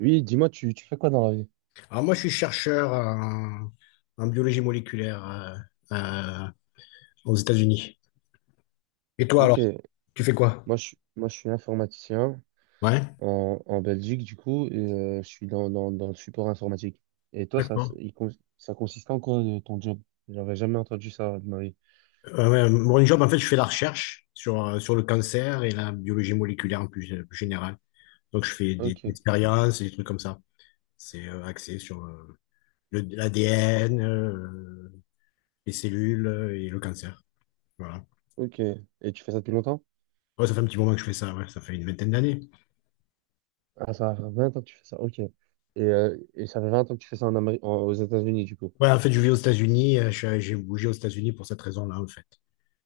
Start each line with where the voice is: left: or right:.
right: Oui, dis-moi, tu fais quoi dans la vie?
left: Alors moi, je suis chercheur en, en biologie moléculaire euh, aux États-Unis. Et toi
right: Ok,
left: alors, tu fais quoi?
right: moi, je suis informaticien
left: Ouais.
right: en Belgique, du coup, et je suis dans le support informatique. Et toi,
left: D'accord.
right: ça consiste en quoi ton job? J'aurais jamais entendu ça de ma vie.
left: Ouais, mon job, en fait, je fais la recherche sur, sur le cancer et la biologie moléculaire en plus, plus générale. Donc, je fais des
right: Ok,
left: expériences et des trucs comme ça. C'est axé sur l'ADN, les cellules et le cancer. Voilà.
right: ok. Et tu fais ça depuis longtemps?
left: Ouais, ça fait un petit moment que je fais ça, ouais, ça fait une 20aine d'années.
right: Ah, ça fait 20 ans que tu fais ça, ok. Et ça fait 20 ans que tu fais ça en Amérique, aux États-Unis, du coup.
left: Ouais, en fait, je vis aux États-Unis, j'ai bougé aux États-Unis pour cette raison-là, en fait.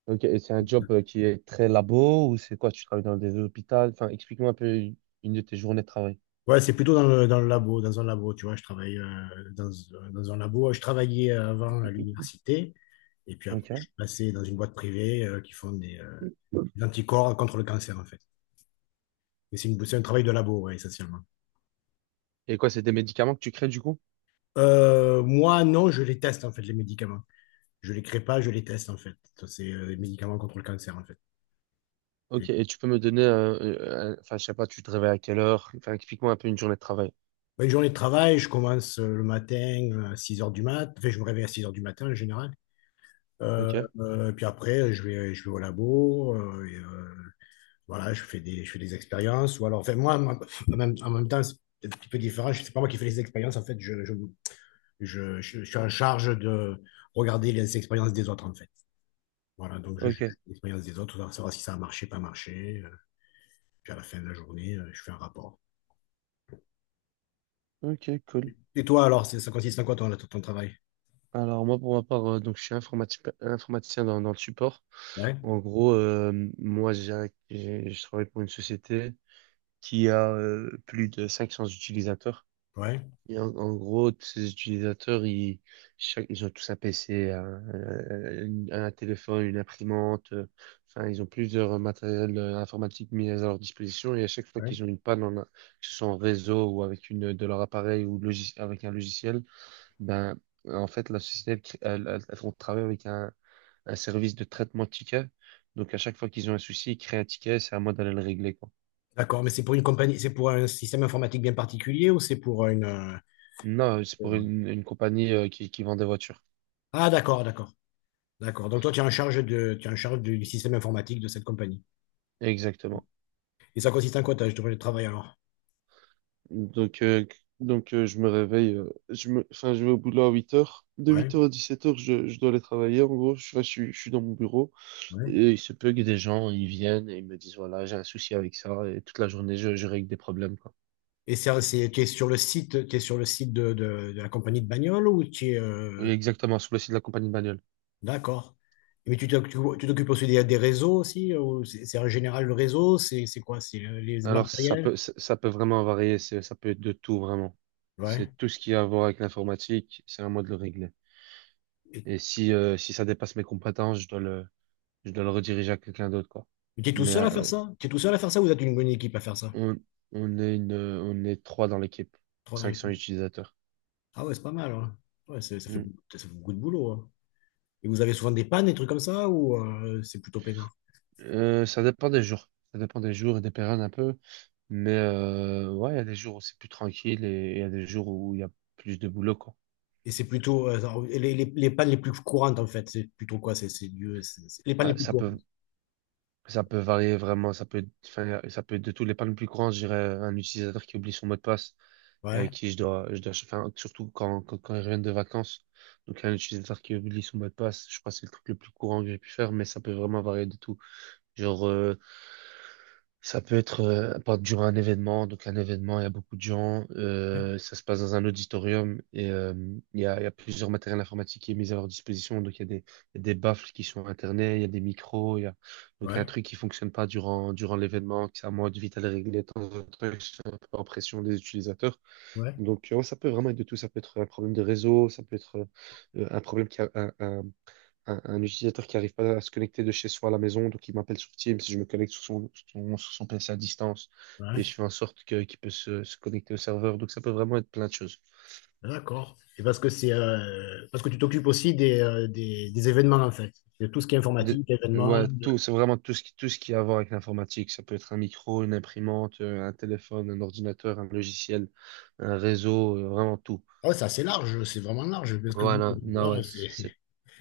right: Ok, et c'est un job qui est très labo ou c'est quoi? Tu travailles dans des hôpitaux? Enfin, explique-moi un peu une de tes journées de travail.
left: Ouais, c'est plutôt dans le labo, dans un labo, tu vois, je travaille dans un labo. Je travaillais avant à l'université, et puis après, je
right: Ok.
left: suis passé dans une boîte privée qui font des anticorps contre le cancer, en fait. Et c'est un travail de labo, ouais, essentiellement.
right: Et quoi, c'est des médicaments que tu crées, du coup?
left: Moi, non, je les teste, en fait, les médicaments. Je les crée pas, je les teste, en fait. C'est les médicaments contre le cancer, en fait. Et
right: Ok, et tu peux me donner, enfin, je sais pas, tu te réveilles à quelle heure? Enfin, explique-moi un peu une journée de travail.
left: une journée de travail, je commence le matin à 6 heures du mat. Enfin, je me réveille à 6 heures du matin, en général. Euh,
right: Ok,
left: puis après, je vais au labo, voilà, je fais des expériences. Ou alors, enfin, en même temps, c'est un petit peu différent. C'est pas moi qui fais les expériences. En fait, je suis en charge de regarder les expériences des autres, en fait. Voilà, donc je juge
right: ok,
left: l'expérience des autres, pour savoir si ça a marché, pas marché. Puis à la fin de la journée, je fais un rapport.
right: ok, cool.
left: Et toi, alors, ça consiste en quoi ton, ton travail?
right: Alors moi, pour ma part, donc je suis informaticien dans le support.
left: Ouais,
right: En gros, moi, je travaille pour une société qui a plus de 500 utilisateurs.
left: ouais,
right: Et en gros, tous ces utilisateurs, ils ont tous un PC, un téléphone, une imprimante. Enfin, ils ont plusieurs matériels informatiques mis à leur disposition. Et à chaque fois
left: ouais.
right: qu'ils ont une panne, en que ce soit en réseau ou avec une, de leur appareil ou logis- avec un logiciel, ben, en fait, la société, elle, crée- elle, elle- elle- on travaille avec un service de traitement de tickets. Donc, à chaque fois qu'ils ont un souci, ils créent un ticket. C'est à moi d'aller le régler, quoi.
left: D'accord, mais c'est pour une compagnie, c'est pour un système informatique bien particulier ou c'est pour
right: Non, c'est pour
left: pour-
right: une compagnie, qui vend des voitures.
left: Ah, d'accord. Donc toi, tu es en charge du système informatique de cette compagnie.
right: Exactement.
left: Et ça consiste en quoi, ton projet de travail alors?
right: Donc, euh, donc, je me réveille, je vais au boulot à 8h. De
left: Ouais,
right: 8h à 17h, je dois aller travailler. En gros, je suis dans mon bureau
left: ouais.
right: et il se peut que des gens, ils viennent et ils me disent, voilà, j'ai un souci avec ça et toute la journée, je règle des problèmes, quoi.
left: Et ça, c'est, tu es sur le site de la compagnie de bagnole ou tu es,
right: Oui, exactement, sur le site de la compagnie de bagnole.
left: d'accord. Mais tu t'oc- tu t'occupes aussi des réseaux aussi, ou c'est en général le réseau, c'est quoi? Les
right: Alors,
left: matériels?
right: ça peut vraiment varier, ça peut être de tout, vraiment.
left: Ouais.
right: C'est tout ce qui a à voir avec l'informatique, c'est à moi de le régler.
left: Et,
right: Et si ça dépasse mes compétences, je dois le rediriger à quelqu'un d'autre, quoi.
left: mais tu es tout
right: Mais,
left: seul à faire
right: euh,
left: ça? Tu es tout seul à faire ça ou tu as une bonne équipe à faire ça?
right: On, on est trois dans l'équipe,
left: Trois dans
right: 500
left: l'équipe.
right: utilisateurs.
left: Ah ouais, c'est pas mal, hein. Ouais,
right: Mm.
left: ça fait beaucoup de boulot, hein. Et vous avez souvent des pannes, des trucs comme ça, ou c'est plutôt peinard?
right: Ça dépend des jours. Ça dépend des jours et des périodes un peu. Mais, ouais, il y a des jours où c'est plus tranquille et il y a des jours où il y a plus de boulot, quoi.
left: Et c'est plutôt les, les pannes les plus courantes, en fait. C'est plutôt quoi? C'est du- c'est- Les pannes
right: Ah,
left: les plus
right: ça peut,
left: courantes.
right: ça peut varier vraiment. Ça peut être de tous les pas le plus grand, je dirais, un utilisateur qui oublie son mot de passe et
left: Ouais,
right: avec qui surtout quand ils reviennent de vacances. Donc, un utilisateur qui oublie son mot de passe, je crois que c'est le truc le plus courant que j'ai pu faire, mais ça peut vraiment varier de tout. Genre, ça peut être pas durant un événement. Donc, un événement, il y a beaucoup de gens.
left: ouais,
right: Ça se passe dans un auditorium et il y a plusieurs matériels informatiques qui est mis à leur disposition. Donc, il y a des baffles qui sont internet il y a des micros. Il y a. Donc, il y a un
left: ouais,
right: truc qui fonctionne pas durant l'événement, que c'est à moi de vite aller régler de temps en temps. Que Je suis un peu en pression des utilisateurs.
left: ouais,
right: Donc, ouais, ça peut vraiment être de tout. Ça peut être un problème de réseau, ça peut être un problème qui a, un utilisateur qui n'arrive pas à se connecter de chez soi à la maison, donc il m'appelle sur Teams, je me connecte sur son PC à distance et je
left: ouais.
right: fais en sorte que, qu'il peut se connecter au serveur. Donc ça peut vraiment être plein de choses.
left: D'accord. Et parce que c'est parce que tu t'occupes aussi des, des événements, en fait. De tout ce qui est
right: De-
left: informatique,
right: ouais, tout, c'est vraiment tout ce qui a à voir avec l'informatique. Ça peut être un micro, une imprimante, un téléphone, un ordinateur, un logiciel, un réseau, vraiment tout.
left: Ah ouais, c'est assez large, c'est vraiment large. Parce que
right: Voilà, non, ouais,
left: ouais, c'est-
right: c'est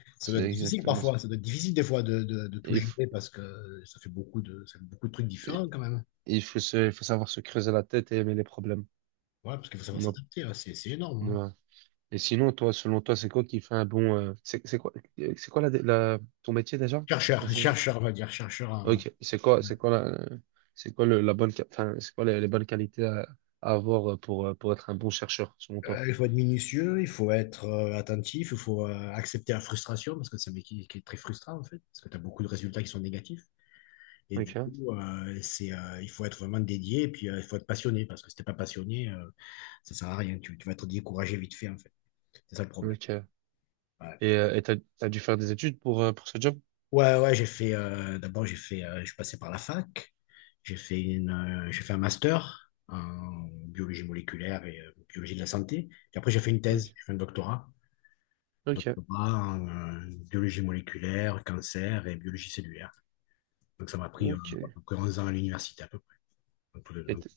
left: ça doit
right: c'est
left: être difficile
right: exactement ça.
left: parfois. Ça doit être difficile des fois de tout
right: Il faut,
left: gérer parce que ça fait beaucoup de trucs différents quand même.
right: il faut savoir se creuser la tête et aimer les problèmes.
left: Ouais, parce qu'il faut savoir
right: Non,
left: s'adapter, hein, c'est énorme, hein.
right: et sinon, toi, selon toi, c'est quoi qui fait c'est quoi, c'est quoi ton métier déjà? Enfin.
left: On va dire, chercheur, hein.
right: Ok, c'est quoi la, c'est quoi le- la bonne, qua- enfin, c'est quoi les bonnes qualités à avoir pour être un bon chercheur, selon toi?
left: Il faut être minutieux, il faut être attentif, il faut accepter la frustration, parce que c'est un métier qui, est très frustrant, en fait, parce que tu as beaucoup de résultats qui sont négatifs. Et du
right: Ok,
left: coup, il faut être vraiment dédié, et puis il faut être passionné, parce que si t'es pas passionné, ça sert à rien. Tu vas être découragé vite fait, en fait. C'est ça le problème.
right: ok.
left: Ouais,
right: Et t'as dû faire des études pour ce job?
left: ouais, j'ai fait, d'abord, j'ai fait, je suis passé par la fac, j'ai fait un master en biologie moléculaire et biologie de la santé, et après, j'ai fait une
right: Ok,
left: thèse, j'ai fait un doctorat.
right: ok,
left: Doctorat en biologie moléculaire, cancer et biologie cellulaire. Donc ça m'a pris à
right: ok.
left: peu près 11 ans à l'université à peu près. Donc, tout
right: Et
left: donc,
right: t-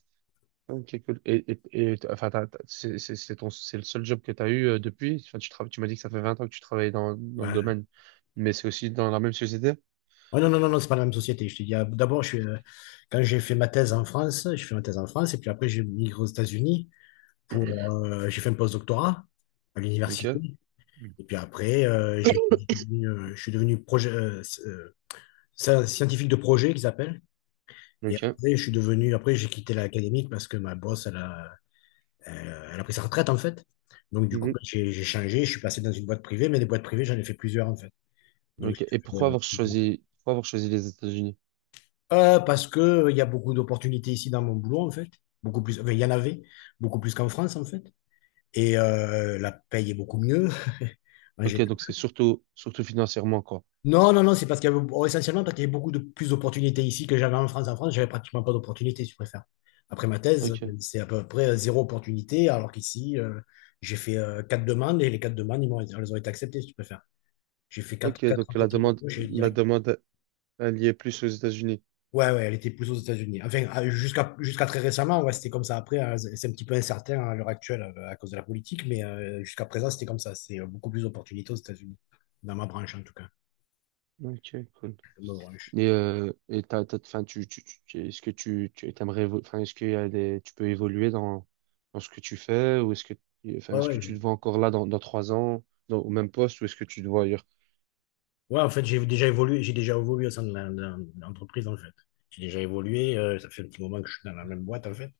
right: ok, cool. C'est le seul job que tu as eu depuis? Enfin, tu m'as dit que ça fait 20 ans que tu travailles dans le
left: ouais.
right: domaine, mais c'est aussi dans la même société?
left: Ouais, non, c'est pas la même société. Je te dis, d'abord, quand j'ai fait ma thèse en France, je fais ma thèse en France et puis après j'ai migré aux États-Unis pour, j'ai fait un post-doctorat à l'université.
right: Ok.
left: Et puis après, je suis devenu projet, scientifique de projet qu'ils appellent. Et
right: Ok.
left: après, je suis devenu, après, j'ai quitté l'académique parce que ma boss, elle a elle, elle a pris sa retraite en fait. Donc du coup,
right: Mhm.
left: bah, j'ai changé, je suis passé dans une boîte privée, mais des boîtes privées, j'en ai fait plusieurs en fait. Donc,
right: Ok. Et pourquoi
left: euh,
right: avoir choisi, pourquoi avoir choisi les États-Unis?
left: Parce que il y a beaucoup d'opportunités ici dans mon boulot en fait, beaucoup plus, enfin, il y en avait, beaucoup plus qu'en France en fait. Et la paye est beaucoup mieux en
right: Ok,
left: général.
right: donc c'est surtout financièrement, quoi.
left: Non, c'est parce qu'il y avait, oh, essentiellement parce qu'il y avait beaucoup de plus d'opportunités ici que j'avais en France. En France, j'avais pratiquement pas d'opportunités, si tu préfères. Après ma thèse,
right: Ok.
left: c'est à peu près zéro opportunité, alors qu'ici, j'ai fait 4 demandes et les 4 demandes, elles ont été acceptées, si tu préfères. J'ai fait
right: Ok,
left: quatre
right: donc la
left: entretiens
right: demande,
left: d'embauche et
right: la
left: direct.
right: demande, elle y est plus aux États-Unis.
left: Ouais, elle était plus aux États-Unis. Enfin, jusqu'à très récemment, ouais, c'était comme ça. Après, hein, c'est un petit peu incertain à l'heure actuelle à cause de la politique, mais jusqu'à présent, c'était comme ça. C'est beaucoup plus d'opportunités aux États-Unis, dans ma branche en tout cas,
right: Ok, cool.
left: dans ma branche.
right: Et tu t'aimerais, évo- enfin, est-ce qu'il y a des, tu peux évoluer dans ce que tu fais, ou
left: Ouais,
right: est-ce que
left: ouais.
right: tu te vois encore là dans 3 ans, au même poste, ou est-ce que tu te vois ailleurs?
left: Ouais, en fait, j'ai déjà évolué au sein de l'entreprise, en fait. J'ai déjà évolué, ça fait un petit moment que je suis dans la même boîte, en fait,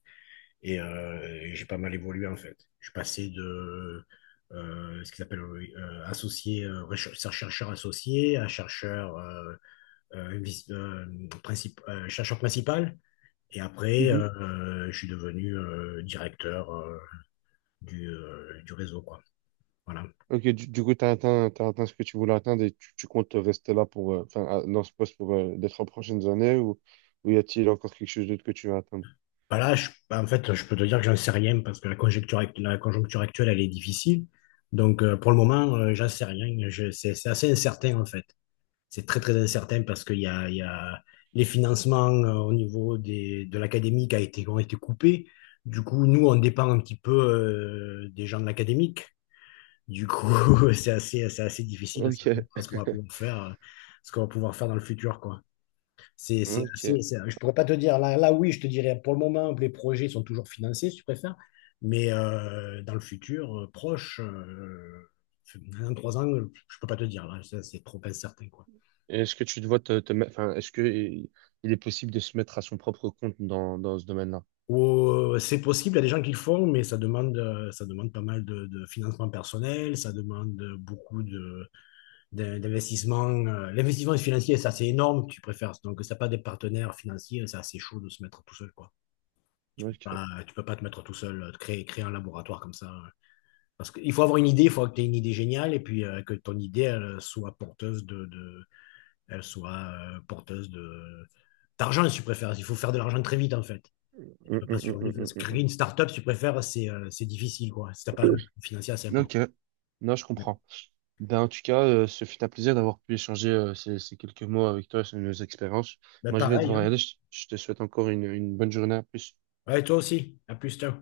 left: et j'ai pas mal évolué, en fait. Je suis passé de ce qu'ils appellent associé, chercheur associé à chercheur, euh, vice- euh, chercheur principal, et après, je suis devenu directeur du réseau, quoi. Voilà.
right: Ok, du coup, t'as atteint ce que tu voulais atteindre et tu comptes rester là dans ce poste pour les 3 prochaines années ou y a-t-il encore quelque chose d'autre que tu veux atteindre?
left: Bah, en fait, je peux te dire que j'en sais rien parce que la conjoncture actuelle, elle est difficile. Donc, pour le moment, j'en sais rien. C'est assez incertain, en fait. C'est très incertain parce qu'il y a les financements au niveau des, de l'académique a été, ont été coupés. Du coup, nous, on dépend un petit peu des gens de l'académique. Du coup, c'est assez difficile de savoir
right: Ok,
left: ce qu'on va pouvoir faire, ce qu'on va pouvoir faire dans le futur, quoi.
right: ok.
left: Je pourrais pas te dire, là, là oui, je te dirais, pour le moment, les projets sont toujours financés, si tu préfères, mais dans le futur, proche, dans 3 ans, je peux pas te dire, là, ça, c'est trop incertain, quoi.
right: Et est-ce que tu te vois te, te mettre, enfin, est-ce que il est possible de se mettre à son propre compte dans ce domaine-là?
left: Ou, c'est possible, il y a des gens qui le font, mais ça demande pas mal de financement personnel, ça demande beaucoup de, d'investissement. L'investissement financier, ça, c'est énorme, tu préfères. Donc, si t'as pas des partenaires financiers, c'est assez chaud de se mettre tout seul, quoi.
right: Ok.
left: Tu peux pas te mettre tout seul, créer un laboratoire comme ça. Parce qu'il faut avoir une idée, il faut que tu aies une idée géniale et puis que ton idée, elle soit porteuse elle soit porteuse de d'argent, si tu préfères. Il faut faire de l'argent très vite, en fait. Tu
right: Hum,
left: peux pas
right: hum, hum,
left: survivre.
right: hum,
left: Parce que
right: hum,
left: créer
right: hum,
left: une start-up, si tu préfères, c'est difficile, quoi. Si t'as pas un financier assez important.
right: Ok. Non, je
left: Mais,
right: comprends. Ben, en tout cas, ce fut un plaisir d'avoir pu échanger ces quelques mots avec toi sur nos expériences.
left: mais
right: Moi, je vais
left: pareil,
right: devoir y
left: hein.
right: aller. Je te souhaite encore une bonne journée. À plus.
left: Ouais, toi aussi. À plus, ciao.